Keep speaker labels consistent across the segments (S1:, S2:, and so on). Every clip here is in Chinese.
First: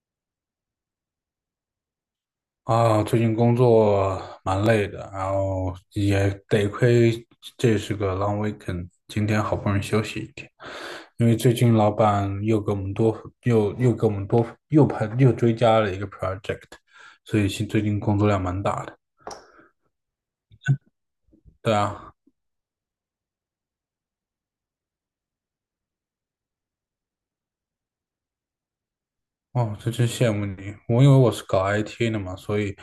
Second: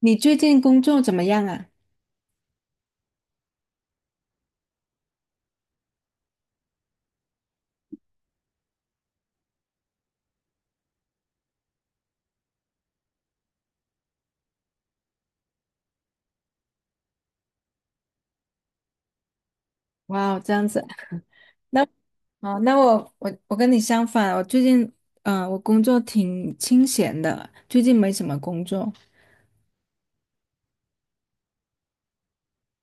S1: 你最近工作怎么样啊？
S2: 啊，最近工作蛮累的，然后也得亏这是个 long weekend，今天好不容易休息一天，因为最近老板又给我们多又又给我们多又派又追加了一个 project，所以最近工作量蛮大的。
S1: 哇哦，这样子啊，
S2: 对
S1: 那
S2: 啊。
S1: 哦，那我跟你相反，我最近我工作挺清闲的，最近没什么工作。
S2: 哦，这真羡慕你。我以为我是搞 IT 的嘛，所以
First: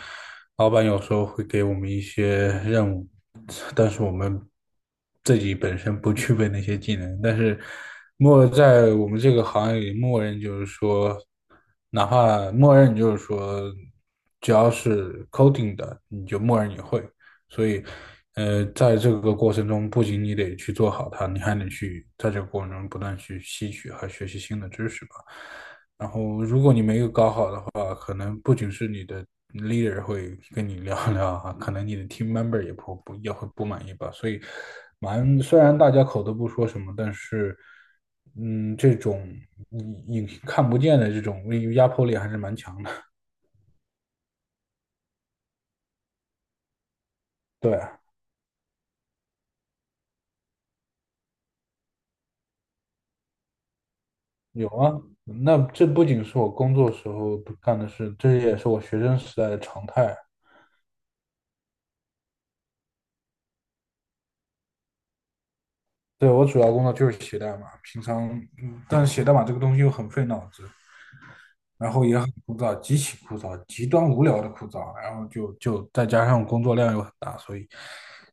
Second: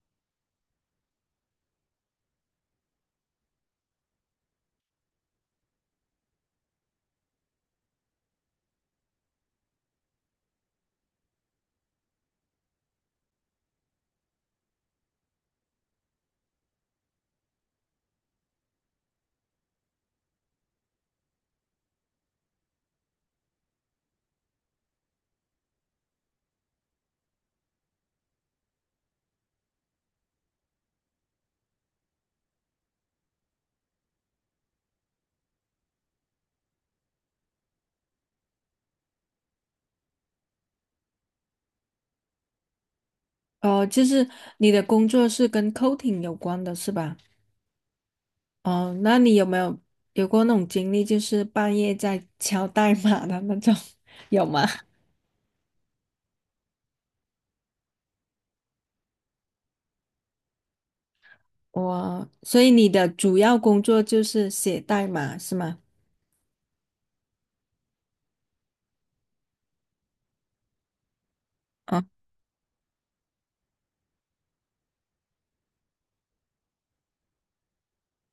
S2: 老板有时候会给我们一些任务，但是我们自己本身不具备那些技能。但是在我们这个行业里，默认就是说，哪怕默认就是说，只要是 coding 的，你就默认你会。所以，在这个过程中，不仅你得去做好它，你还得去在这个过程中不断去吸取和学习新的知识吧。然后，如果你没有搞好的话，可能不仅是你的 leader 会跟你聊聊啊，可能你的 team member 也会不满意吧。所以，虽然大家口都不说什么，但是，这种你看不见的这种压迫力还是蛮强的。
S1: 哦，就是你的工作是跟 coating 有关的是吧？
S2: 对啊。
S1: 哦，那你有没有有过那种经历，就是半夜在敲代码的那种，有吗？
S2: 有啊。那这不仅是我工作时候干的事，这也是我学生时代的常态。
S1: 我，所以你的主要工作就是写代码是吗？
S2: 对，我主要工作就是写代码，平常，但是写代码这个东西又很费脑子，然
S1: 啊，
S2: 后也很枯燥，极其枯燥，极端无聊的枯燥，然后就再加上工作量又很大，所以，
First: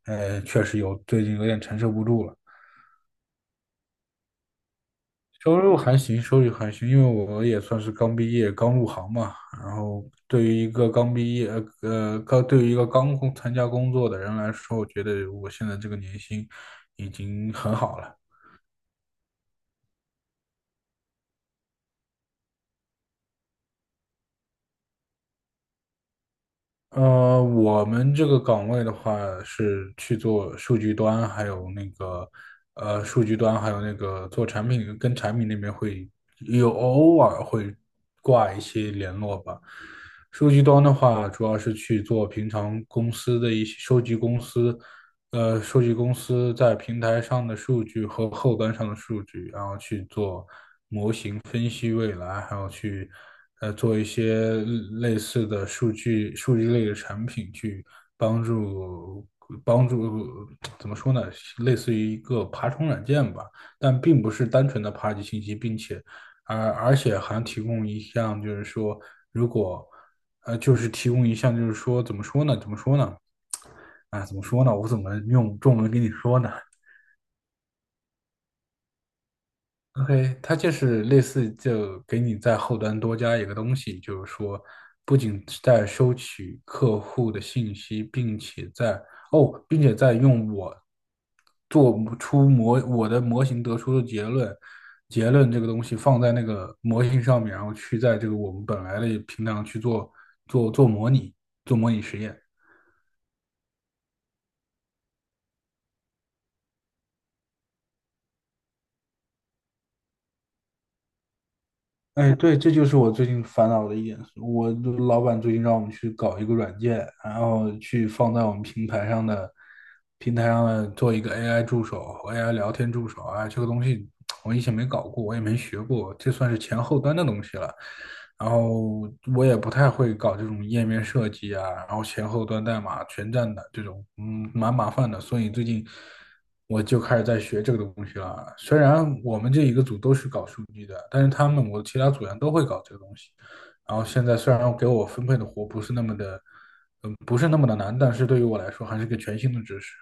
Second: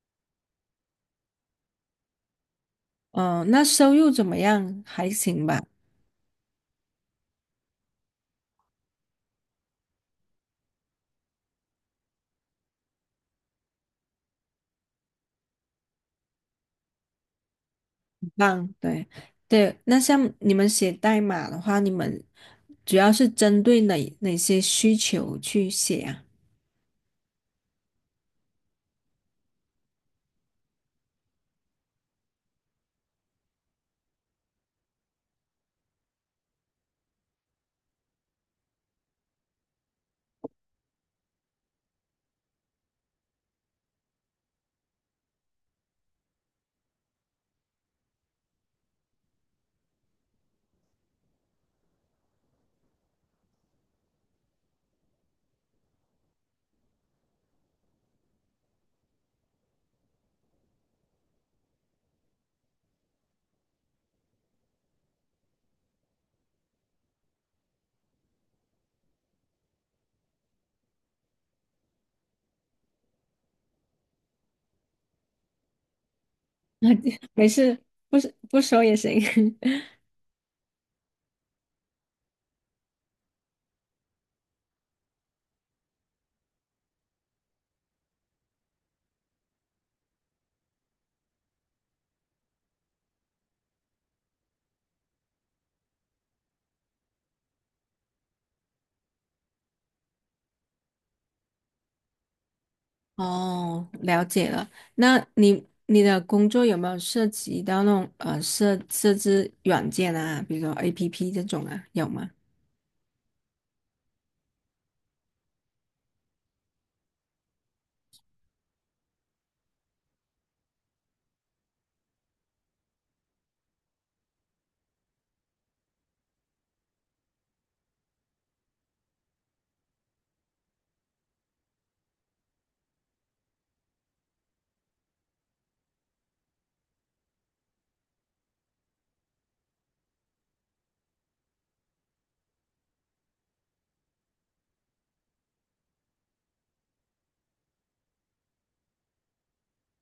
S2: 确实最近有点承受不住了。
S1: 哦，那收入怎么样？还行
S2: 收
S1: 吧。
S2: 入还行，收入还行，因为我也算是刚毕业、刚入行嘛。然后对于一个刚毕业、呃，刚对于一个刚参加工作的人来说，我觉得我现在这个年薪已经很好了。
S1: 棒，对对。那像你们写代码的话，你们主要是针对哪些需求去写啊？
S2: 我们这个岗位的话是去做数据端，还有那个数据端还有那个做产品，跟产品那边偶尔会挂一些联络吧。数据端的话，主要是去做平常公司的一些收集公司在平台上的数据和后端上的数据，然后去做，分析未来，还有去做一些类似的数据类的产品，去帮助帮助怎么说呢，类似于一个爬虫软件吧，但并不是单纯的爬取信息，并且而而且还提供一项就是说，如果就是提供一项就是说怎么说呢？啊，怎么说呢？我怎么用中文跟你说呢？
S1: 没事，不是不说也行。
S2: OK，它就是类似就给你在后端多加一个东西，就是说，不仅是在收取客户的信息，并且在用我的模型得出的结论，结论这个东西放在那个模型上面，然后去在这个我们本来的平台上去做模拟，做模拟实验。
S1: 哦，了解了。那你的工作有没有涉及到那种设置软件啊，比如说 APP 这种啊，有吗？
S2: 哎，对，这就是我最近烦恼的一点。我的老板最近让我们去搞一个软件，然后去放在我们平台上的做一个 AI 助手、AI 聊天助手啊，这个东西我以前没搞过，我也没学过，这算是前后端的东西了。然后我也不太会搞这种页面设计啊，然后前后端代码全站的这种，蛮麻烦的。所以最近我就开始在学这个东西了。虽然我们这一个组都是搞数据的，但是我其他组员都会搞这个东西。然后现在虽然给我分配的活不是那么的，难，但是对于我来说还是个全新的知识。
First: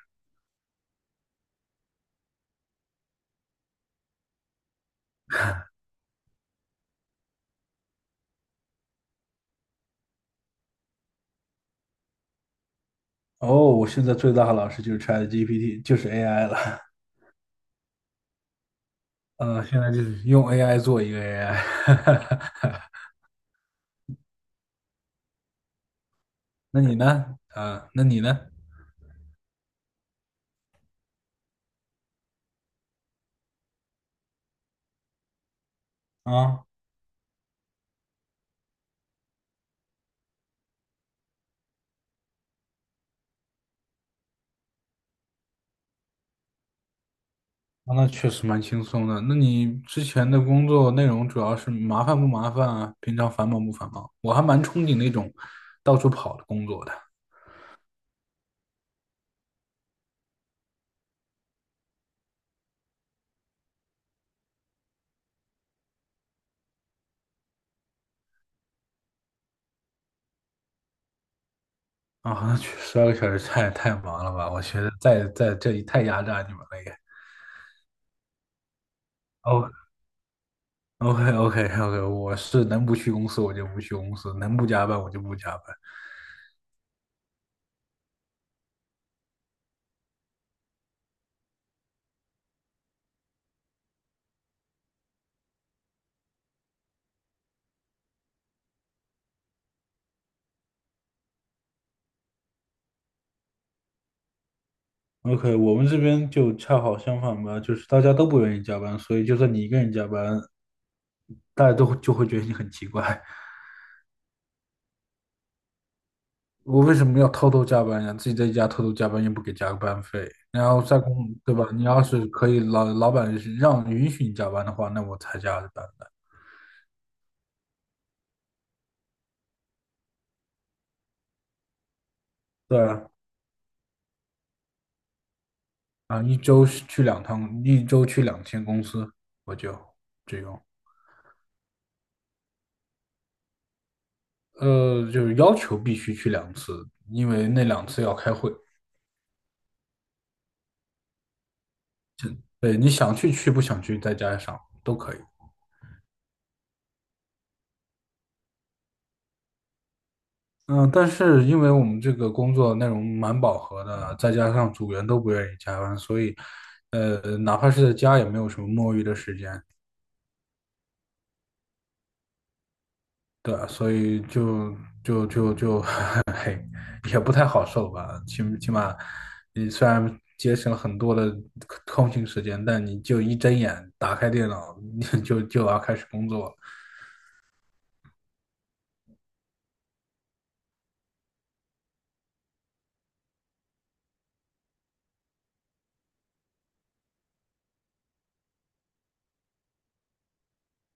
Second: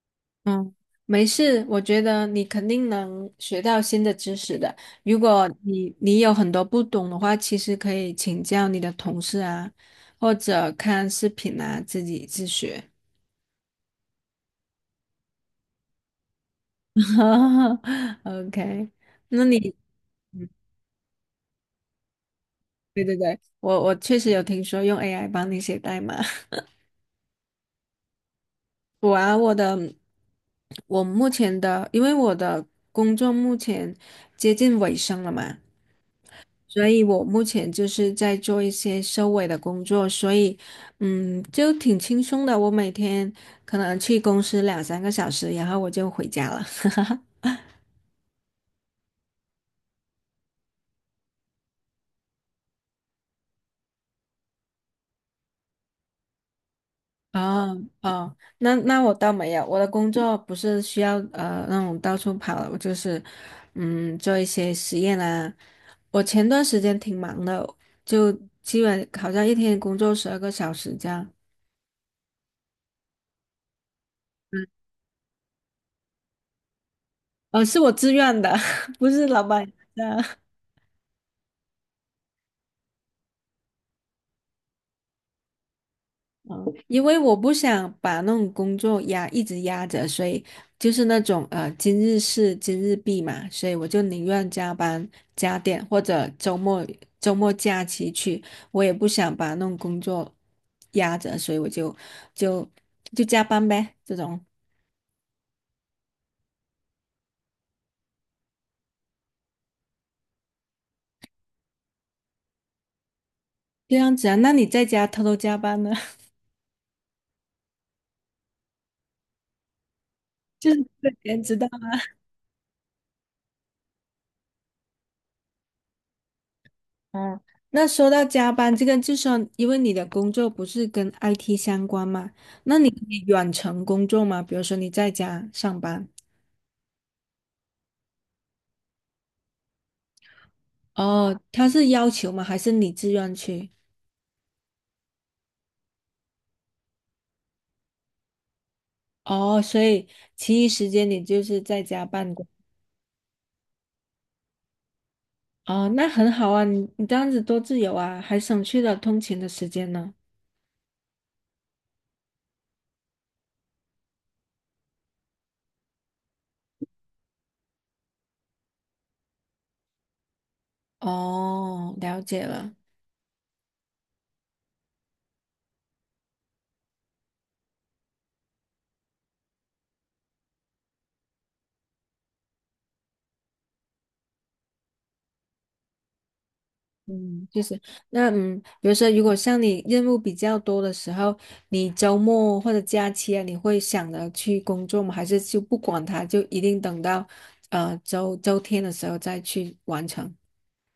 S1: 嗯，没事，我觉得你肯定能学到新的知识的。如果你有很多不懂的话，其实可以请教你的同事啊，或者看视频啊，自己自学。
S2: 哦，我现在最大的老师就是 ChatGPT，就是 AI 了。
S1: OK，那
S2: 嗯，
S1: 你，
S2: 现在就是
S1: 嗯
S2: 用 AI 做一个 AI。
S1: 对对对，我确实有听说用 AI 帮你写代码。
S2: 那你呢？
S1: 我啊，我的，我目前的，因为我的工作目前接近尾声了嘛。
S2: 啊。
S1: 所以我目前就是在做一些收尾的工作，所以嗯，就挺轻松的。我每天可能去公司两三个小时，然后我就回家了。
S2: 啊那确实蛮轻松的。那你之前的工作内容主要是麻烦不麻烦啊？平常繁忙不繁忙？我还蛮憧憬那种到处跑的工作的。
S1: 哦哦，那那我倒没有，我的工作不是需要那种到处跑的我就是嗯做一些实验啊。我前段时间挺忙的，就基本好像一天工作12个小时这样。
S2: 啊，那去12个小时太忙了吧？我觉得在这里太压榨你们了也。
S1: 呃，是我自愿的，不是老板
S2: 哦
S1: 的。
S2: ，OK OK OK，我是能不去公司我就不去公司，能不加班我就不加班。
S1: 因为我不想把那种工作压一直压着，所以就是那种今日事今日毕嘛，所以我就宁愿加班加点，或者周末周末假期去，我也不想把那种工作压着，所以我就就加班呗，这种
S2: OK，我们这边就恰好相反吧，就是大家都不愿意加班，所以就算你一个人加班，大家都就会觉得你很奇怪。
S1: 这样子啊。那你在家偷偷加班呢？
S2: 我为什么要偷偷加班呀？自己在家偷偷加班又不给加班费，
S1: 就
S2: 然后
S1: 是被别人
S2: 对
S1: 知
S2: 吧？
S1: 道。
S2: 你要是可以老板是允许你加班的话，那我才加班的。
S1: 哦，那说到加班这个，就说因为你的工作不是跟 IT 相关嘛，那
S2: 对
S1: 你可
S2: 啊。
S1: 以远程工作吗？比如说你在家上班，
S2: 啊，一周是去2趟，一周去2天公司，我就只种，
S1: 哦，他是要求吗？还是你自愿去？
S2: 就是要求必须去两次，因为那两次要开会。
S1: 哦，所以其余时间你就是在家办公。
S2: 对，你想去去，不想去在家上都可以。
S1: 哦，那很好啊，你这样子多自由啊，还省去了通勤的时间呢。
S2: 嗯，但是因为我们这个工作内容蛮饱和的，再加上组员都不愿意加班，所以，哪怕是在家也没有什么摸鱼的时间，
S1: 哦，了解了。
S2: 对啊所以就，嘿，也不太好受吧。起码，你虽然节省了很多的空闲时间，但你就一睁眼打开电脑，你就要开始工作了。
S1: 嗯，就是那嗯，比如说，如果像你任务比较多的时候，你周末或者假期啊，你会想着去工作吗？还是就不管它，就一定等到周天的时候再去完成？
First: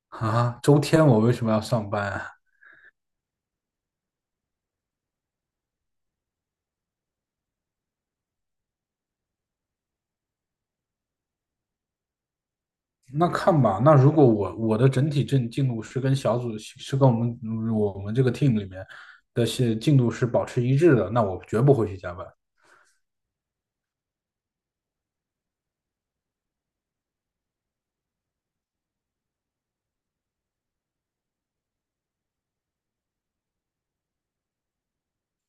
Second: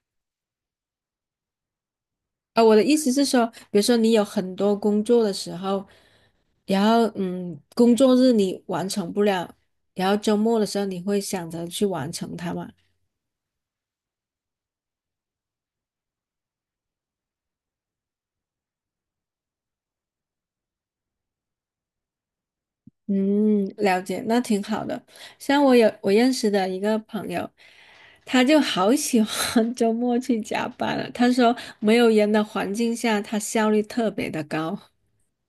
S2: 啊！周天我为什么要上班啊？
S1: 啊，我的意思是说，比如说你有很多工作的时候，然后嗯，工作日你完成不了，然后周末的时候你会想着去完成它吗？
S2: 那看吧，那如果我的整体进度是跟小组是跟我们这个 team 里面的是进度是保持一致的，那我绝不会去加班。
S1: 嗯，了解，那挺好的。像我有我认识的一个朋友，他就好喜欢 周末去加班了。他说，没有人的环境下，他效率特别的高。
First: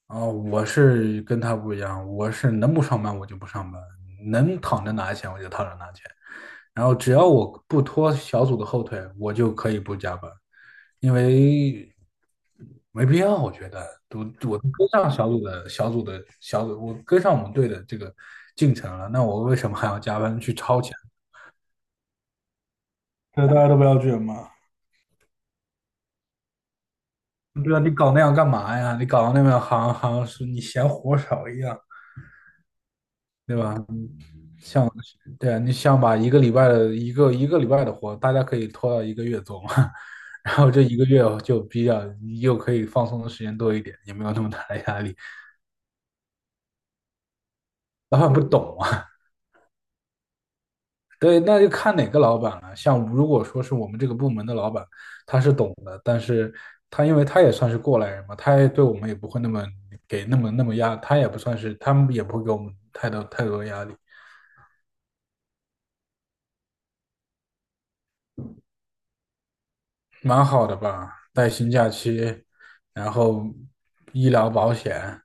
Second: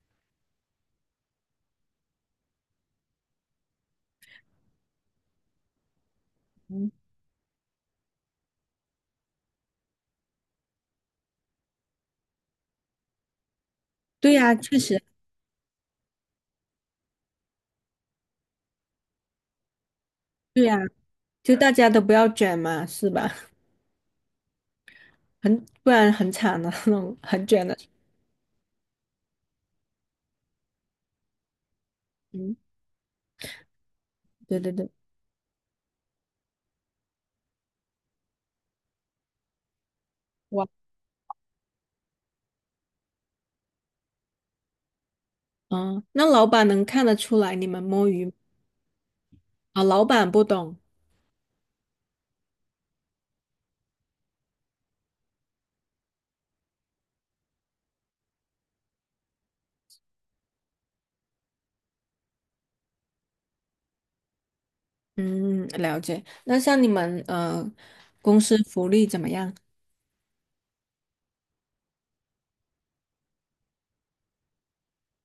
S2: 啊、我是跟他不一样，我是能不上班我就不上班，能躺着拿钱我就躺着拿钱，然
S1: 嗯，
S2: 后只要我不拖小组的后腿，我就可以不加班。因为没必要，我觉得我
S1: 对呀，
S2: 我都
S1: 确
S2: 跟
S1: 实，
S2: 上小组，我跟上我们队的这个进程了，那我为什么还要加班去
S1: 对呀，
S2: 超前？
S1: 就大家都不要卷嘛，是吧？
S2: 对，大家都不要卷嘛。
S1: 很，不然很惨的 那种，很卷的
S2: 对啊，你搞那样干嘛呀？你搞那样好像是你嫌活少一样，
S1: 嗯，
S2: 对吧？
S1: 对对对，
S2: 像对啊，你想把一个礼拜的活，大家可以拖到一个月做嘛，然
S1: 哇，
S2: 后这一个月就又可以放松的时间多一点，也没有那么大的压力。
S1: 嗯，那老板能看得出来你们摸
S2: 老
S1: 鱼吗？
S2: 板不懂啊。
S1: 啊？老板不懂。
S2: 对，那就看哪个老板了。像如果说是我们这个部门的老板，他是懂的，但是他因为他也算是过来人嘛，他也对我们也不会那么给那么压，他也不算是，他们也不会给我们太多太多压力，
S1: 嗯，了解。那像你们，公司福利怎么样？
S2: 蛮好的吧？带薪假期，然后医疗保险，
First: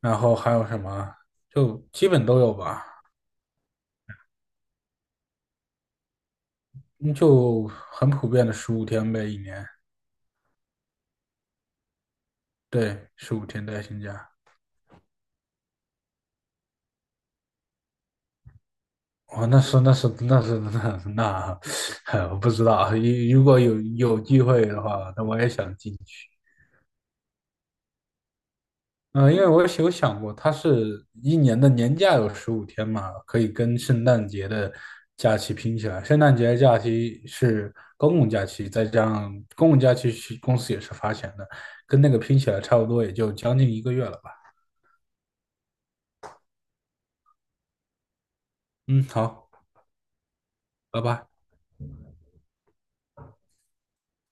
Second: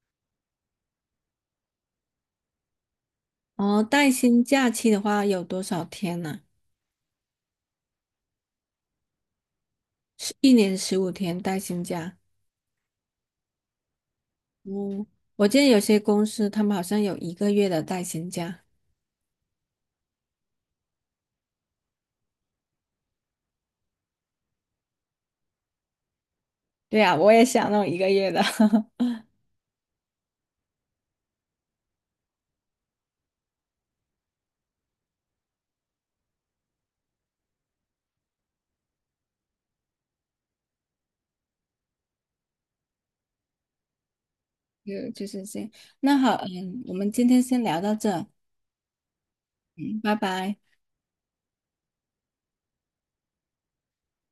S2: 然后还有什么，就基本都有吧，
S1: 哦，带薪假期的话有多少天呢、
S2: 嗯就很普遍的十五天呗，一年，
S1: 是一年15天带薪假。
S2: 对，十五天带薪假。
S1: 嗯，我记得有些公司他们好像有一个月的带薪假。
S2: 哦，那是，我不知道。如果有机会的话，那我也想进去。
S1: 对啊，我也想弄一个月的，
S2: 嗯、因为我有想过，它是一年的年假有十五天嘛，可以跟圣诞节的假期拼起来。圣诞节的假期是公共假期，再加上公共假期是公司也是发钱的，跟那个拼起来差不多，也就将近一个月了吧。
S1: 就就是这样。那好，嗯，我们今天先聊到这，
S2: 嗯，好，
S1: 嗯，拜拜。
S2: 拜拜。